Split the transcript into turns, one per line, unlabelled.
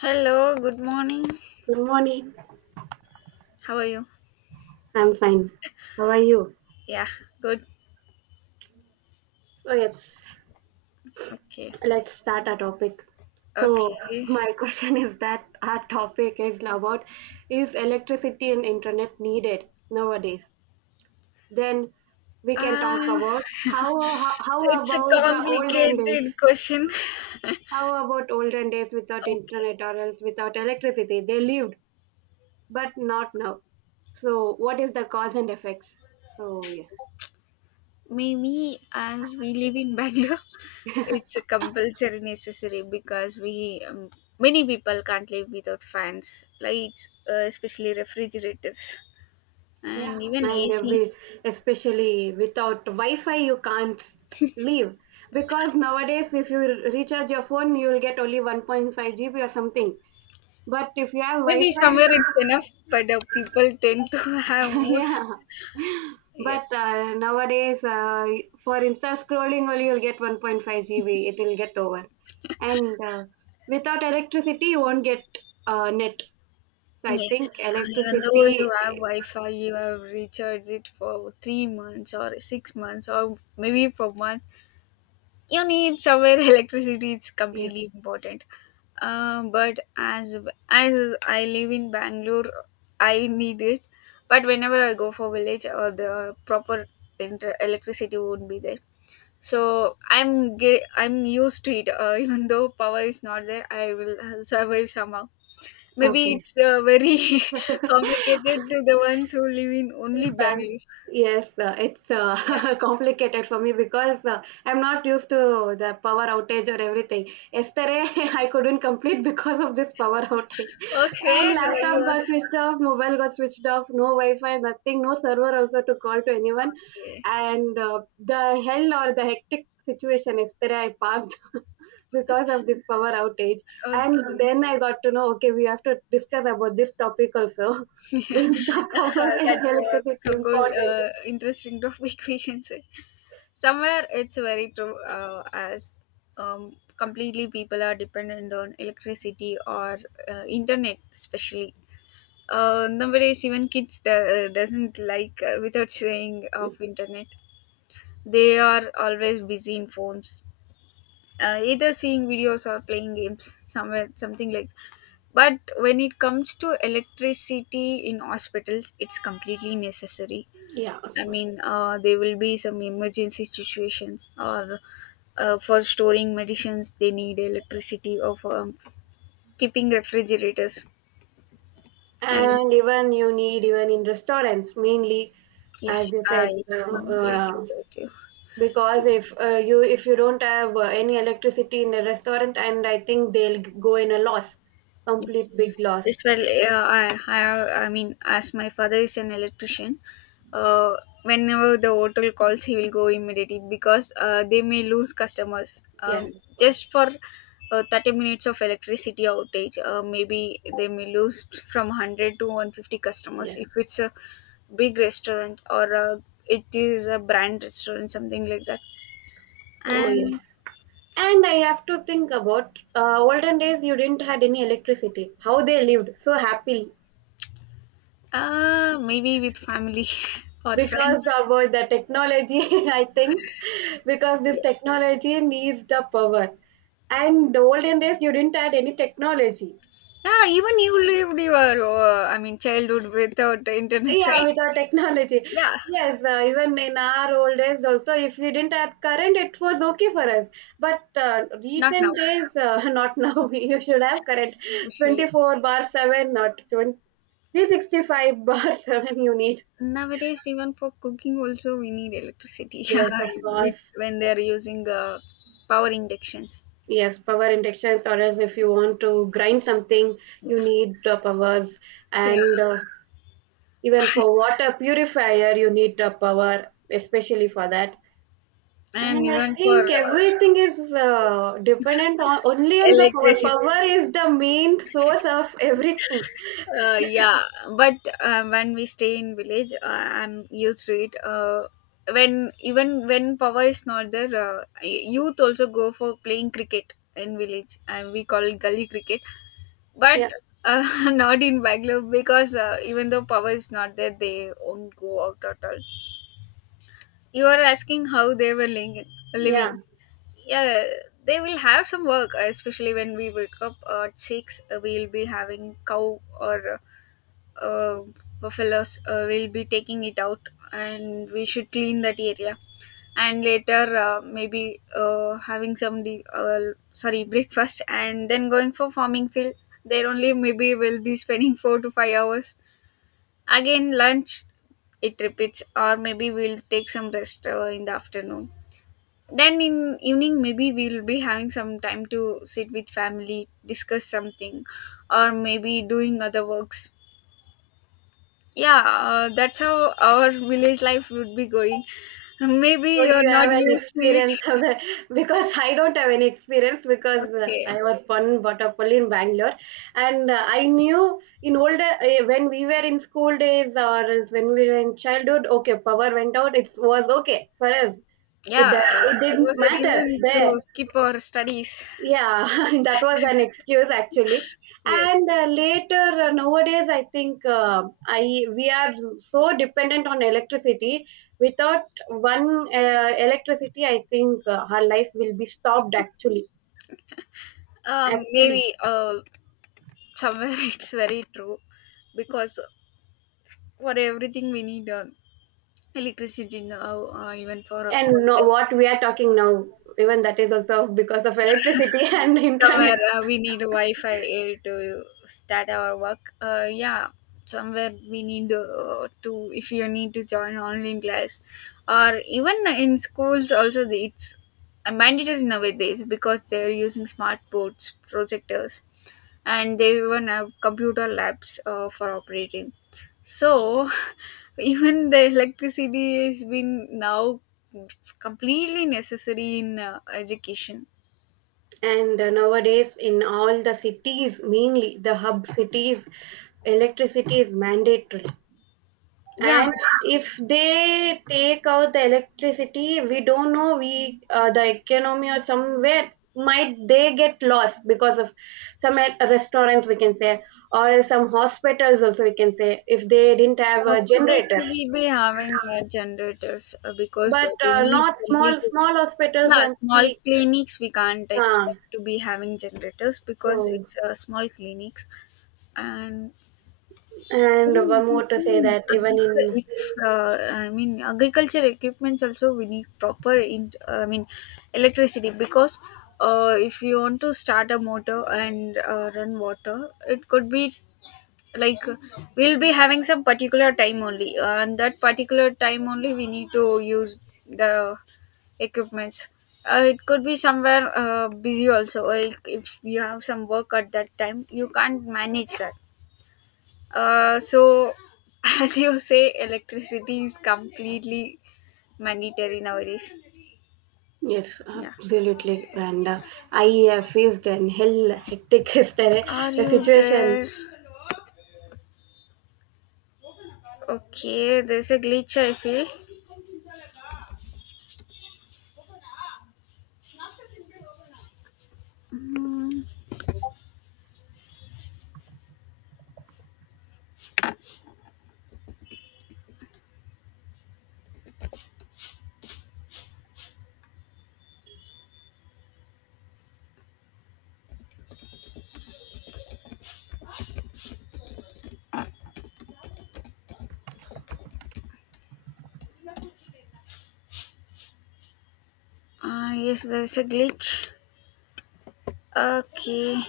Hello, good morning.
Good morning.
How are you?
I'm fine. How are you?
Yeah, good.
So yes,
Okay.
let's start our topic. So
Okay.
my question is that our topic is about is electricity and internet needed nowadays? Then we can
Uh,
talk about how how
it's a
about the olden
complicated
days?
question.
How about olden days without
Okay.
internet or else without electricity? They lived, but not now. So what is the cause and effects? So yes.
Maybe as we live in Bangalore, it's a compulsory necessary because we, many people can't live without fans, lights, especially refrigerators
Yeah,
and even
and
AC.
every especially without Wi-Fi, you can't leave because nowadays, if you recharge your phone, you will get only 1.5 GB or something. But if you have
Maybe
Wi-Fi,
somewhere it's enough, but people tend to have more.
yeah. But
Yes.
nowadays, for Insta scrolling, only you'll get 1.5 GB. It will get over, and without electricity, you won't get net. So I
Yes,
think
even though
electricity
you have Wi-Fi, you have recharged it for 3 months or 6 months or maybe for month. You need somewhere electricity. It's
is
completely important. But as I live in Bangalore, I need it. But whenever I go for village, or the proper electricity won't be there. So I'm used to it. Even though power is not there, I will survive somehow. Maybe
okay.
it's very complicated to the ones who live in only
Bank.
Bangalore.
Yes, it's
Yeah.
complicated for me because I'm not used to the power outage or everything. Yesterday, I couldn't complete because of this power outage.
Okay.
And
You
laptop
are.
got switched off, mobile got switched off, no Wi-Fi, nothing, no server also to call to anyone.
Okay.
And the hell or the hectic situation yesterday I passed because of this power outage. And
Okay.
then I got to know, okay, we have to discuss about this topic also
Yeah.
is the power
Uh,
and
That's uh, so
electricity
good.
important?
Interesting topic we can say. Somewhere it's very true. As completely people are dependent on electricity or internet, especially. Nowadays, even kids doesn't like without saying of internet. They are always busy in phones either seeing videos or playing games somewhere something like that. But when it comes to electricity in hospitals, it's completely necessary.
Yeah,
I mean, there will be some emergency situations or for storing medicines they need electricity or for keeping refrigerators. And
and even you need even in restaurants mainly,
yes,
as you
I
said,
completely agree with
because
you.
if you don't have any electricity in a restaurant, and I think they'll go in a loss,
Yes,
complete big loss.
this well, yeah, I mean, as my father is an electrician, uh, whenever the hotel calls, he will go immediately because they may lose customers
Yes, of course.
just for 30 minutes of electricity outage. Maybe they may lose from 100 to 150 customers
Yes.
if it's a big restaurant or it is a brand restaurant, something like that.
So yes,
And
and I have to think about olden days. You didn't had any electricity. How they lived so happily.
maybe with family or
Because
friends.
about the technology, I think, because this technology needs the power. And the olden days, you didn't had any technology.
Yeah, even you lived your, I mean, childhood without the internet,
Yeah,
right?
without technology.
Yeah,
Yes, even in our old days, also, if we didn't have current, it was okay for us. But
not
recent
now,
days, not now. You should have current
especially.
24 bar 7, not 2365 bar 7, you need.
Nowadays, even for cooking also, we need electricity. Yeah,
Yes, of course.
when they are using power inductions.
Yes, power injections, or as if you want to grind something, you
Yes.
need powers.
Yeah,
And even for water purifier, you need a power, especially for that.
and
And I
even for
think everything is dependent on only on the power.
electricity.
Power is the main source of everything.
Yeah, but when we stay in village, I'm used to it. When even when power is not there, youth also go for playing cricket in village, and we call it gully cricket.
Yeah,
But uh, not in Bangalore because even though power is not there, they won't go out at all. You are asking how they were
yeah.
living. Yeah, they will have some work, especially when we wake up at six. We'll be having cow or uh, buffaloes will be taking it out and we should clean that area and later maybe having some sorry breakfast and then going for farming field. There only maybe we'll be spending 4 to 5 hours, again lunch. It repeats, or maybe we'll take some rest in the afternoon. Then in evening maybe we'll be having some time to sit with family, discuss something, or maybe doing other works. Yeah, that's how our village life would be going. Maybe
So
you're
you
not
have an
used to it.
experience of the because I don't have any experience because I
Okay.
was born brought up only in Bangalore, and I knew in older when we were in school days or as when we were in childhood, okay, power went out, it was okay for us. It
Yeah,
uh, it
it
didn't
was a
matter
reason
there,
to skip our studies.
yeah, that was an excuse actually.
Yes.
And later nowadays, I think I we are so dependent on electricity. Without one electricity, I think our life will be stopped actually.
um
Actually,
maybe uh somewhere it's very true, because for everything we need electricity now, even for
and no,
online.
what we are talking now, even that is also because of electricity and internet.
Somewhere we need Wi-Fi to start our work, yeah. Somewhere we need to, if you need to join online class or even in schools also, it's mandatory nowadays because they're using smart boards, projectors, and they even have computer labs for operating. So even the electricity has been now completely necessary in education.
And nowadays, in all the cities, mainly the hub cities, electricity is mandatory.
Yeah.
And if they take out the electricity, we don't know we the economy or somewhere might they get lost because of some restaurants we can say or some hospitals also we can say if they didn't have a
Hospitals
generator.
will be having generators because
But
they need
not
complete.
small small hospitals
Yeah,
and
small clinics we can't
uh,
expect to be having generators because
so
it's small clinics, and even
and
we
one
can
more to
see
say
in
that even in.
if I mean agriculture equipments also we need proper in I mean electricity because. If you want to start a motor and run water, it could be like, we'll be having some particular time only and that particular time only we need to use the equipments. It could be somewhere busy also, like if you have some work at that time you can't manage that. So as you say, electricity is completely mandatory nowadays.
Yes,
Yeah,
absolutely. And I faced an hell hectic yesterday
are
the
you
situation.
there? Okay, there's a glitch I feel. Mm, yes, there's a glitch. Okay.